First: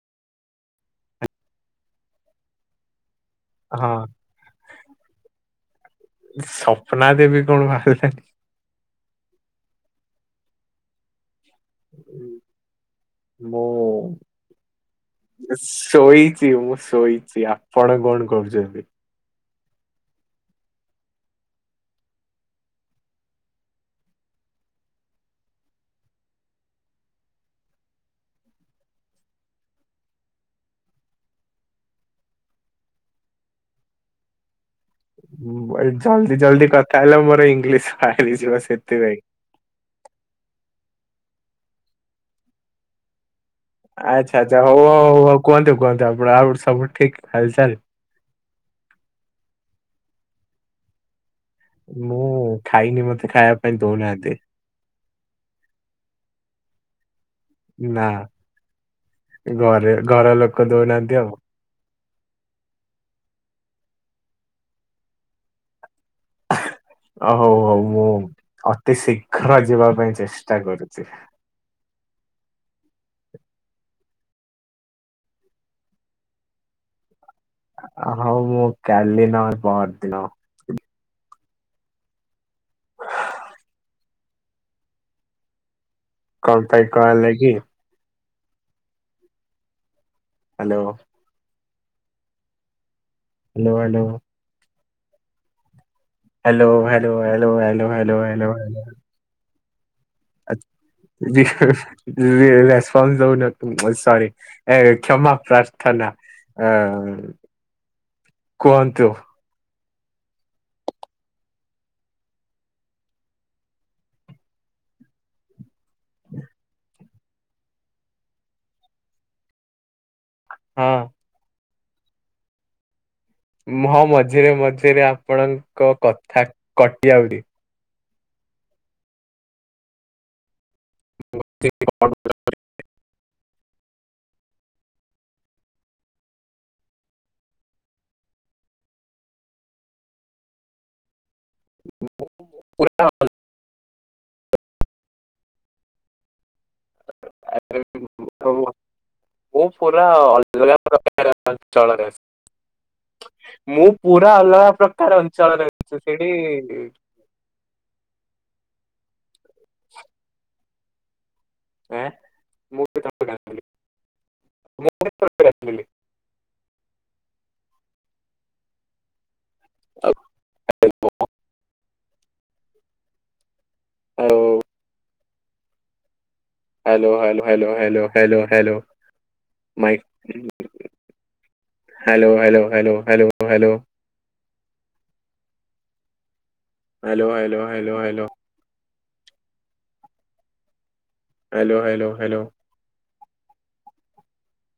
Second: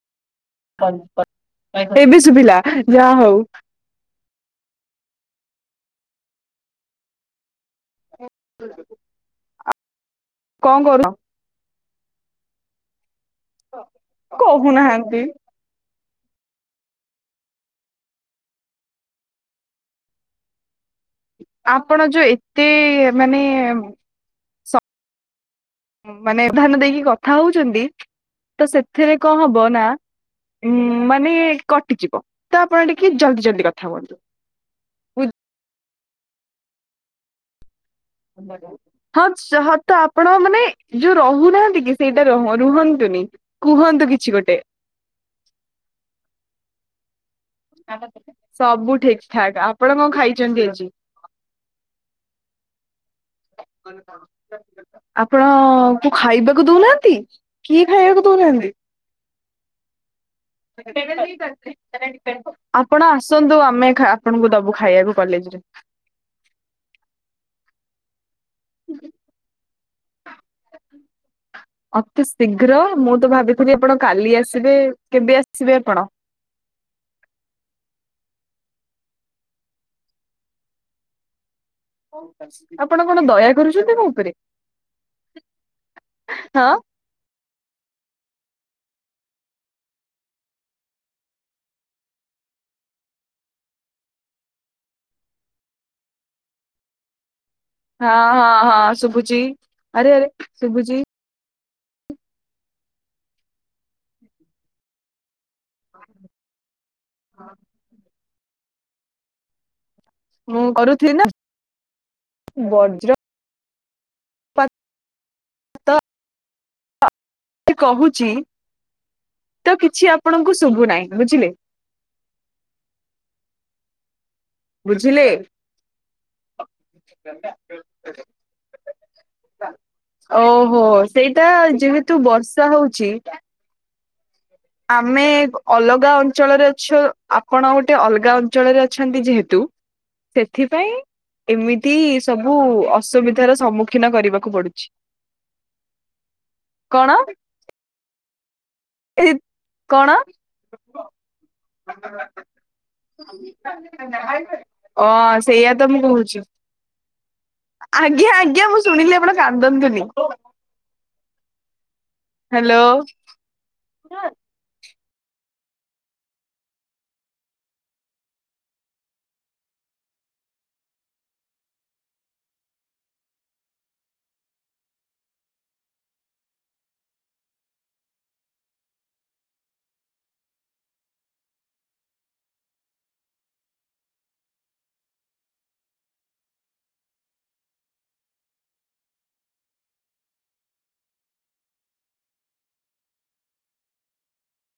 ଏବେବି ଶୁଭିଲା ଯାହା ହଉ। ହଁ ସପ୍ନାଦେବୀ କଣ ବାହାରିଲେଣି। କଁ କରୁଚ। ମୁଁ। କହୁନାହାନ୍ତି ଶୋଇଚି ମୁଁ ଶୋଇଚି ଆପଣ କଣ କରୁଚନ୍ତି। ଆପଣ ଯୋଉ ଏତେ ମାନେ ସ ମାନେ ବ୍ୟବଧାନ ଦେଇକି କଥା ହଉଛନ୍ତି ତ ସେଥିରେ କଣ ହବ ନା। ଉଁ ମାନେ କଟିଯିବ ତ ଆପଣ ଟିକେ ଜଲ୍ଦି ଜଲ୍ଦି କଥାହୁଅନ୍ତୁ। ଉଁ ଜଲ୍ଦି ଜଲ୍ଦି କଥା ହେଲା ମୋର ଇଂଗିଲିଶ୍ ହକ୍। ଚାହଁ। ତ ଆପଣ ମାନେ ଯୋଉ ରହୁନାହାନ୍ତି କି ସେଇଟା ର ରୁହନ୍ତୁନି। କୁହନ୍ତୁ କିଛି ଆଚ୍ଛା ଗୋଟେ। ଆଚ୍ଛା ହଉ ହଉ ହଉ ହଉ କୁହନ୍ତୁ କୁହନ୍ତୁ ଆପଣ ଆଉ ସବୁ ଠିକ୍ ହାଲ୍ ଚାଲ। ସବୁ ଠିକ୍ ଠାକ୍ ଆପଣ କଁ ଖାଇଛନ୍ତି ଆଜି। ମୁଁ ଖାଇନି ମତେ ଖାଇଆ ଆପଣ କୁ ଖାଇବାକୁ ଦଉନାହାନ୍ତି? କିଏ ନା। ଖାାଇବାକୁ ଦୋଉନାନ୍ତି? ଘରେ ଘର ଲୋକ ଦଉନାହାନ୍ତି ଆଉ ଆପଣ ଆସନ୍ତୁ ଆମେ ଖା ଆପଣଙ୍କୁ ଦବୁ ଖାଇବାକୁ କଲେଜରେ? ଅ ହଉ ହଉ ମୁଁ ଅତି ଶୀଘ୍ର ଯିବା ପାଇଁ ଚେଷ୍ଟା କରୁଚି। ଅତି ଶୀଗ୍ର ମୁଁ ତ ଭାବିଥିଲି ଆପଣ କାଲି ଆସିବେ କେବେ ଆସିବେ ଆପଣ? ଆଁ ହଉ ମୁଁ କାଲି ନହେଲେ ପହରିଦିନ ଆପଣ କଣ ଦୟା କରୁଚନ୍ତି ମୋ ଉପରେ? କଣ ହଁ ପାଇଁ କଁ ହେଲା କି? Hello hello hello. Hello hello hello hello. ହଁ ହଁ ହଁ ଶୁଭୁଛି ଆରେ ଆରେ ଆ ଶୁଭୁଛି [unintelligible] ରେସ୍ପନ୍ସ ଦଉନାହାନ୍ତି ସରି ଏ କ୍ଷମା ପ୍ରାର୍ଥନା ଅ। ହଁ। କୁହନ୍ତୁ। ମୁଁ କରୁଥିଲି ନା ବଜ୍ର ପା। କହୁଛି ତ କିଛି ଆପଣଙ୍କୁ ଶୁଭୁ ହଁ ନାହିଁ ବୁଝିଲେ। ମୁଁ ହଁ ମଝିରେ ମଝିରେ ବୁଝିଲେ। ଆପଣଙ୍କ କଥା କଟି ଆଉଛି। [inaudible] ଓହୋ ସେଇଟା ଯେହେତୁ ବର୍ଷା ହଉଛି ଆମେ ଅଲଗା ଅଞ୍ଚଳରେ ଅଛୁ ଆପଣ ଗୋଟେ ଅଲଗା ଅଞ୍ଚଳରେ ଅଛନ୍ତି ଯେହେତୁ ସେଥିପାଇଁ ଏମିତି ସବୁ ପୁରା ଅସୁବିଧାର ସମ୍ମୁଖୀନ କରିବାକୁ ପଡୁଛି। କଣ? [unintelligible] ହଉ ଆଉ ଏ ମୁଁ ପୁରା କଣ ଅଲଗା ପ୍ରକାର ଅଞ୍ଚଳରେ ଅଛି। ମୁଁ ପୁରା ଅଲଗା ଅ ପ୍ରକାର ଅଞ୍ଚଳରେ ସେଇଆ ତ ମୁଁ ଅଛି। କହୁଛି ଆଜ୍ଞା ଆଜ୍ଞା ମୁଁ ଶୁଣିଲି ଆପଣ କାନ୍ଦନ୍ତୁନି। ଆଁ ହ୍ୟାଲୋ। [unintelligible] [inaudible] ଆଉ hello hello hello hello hello hello mic. Hello hello hello hello hello. Hello hello hello hello. Hello hello hello.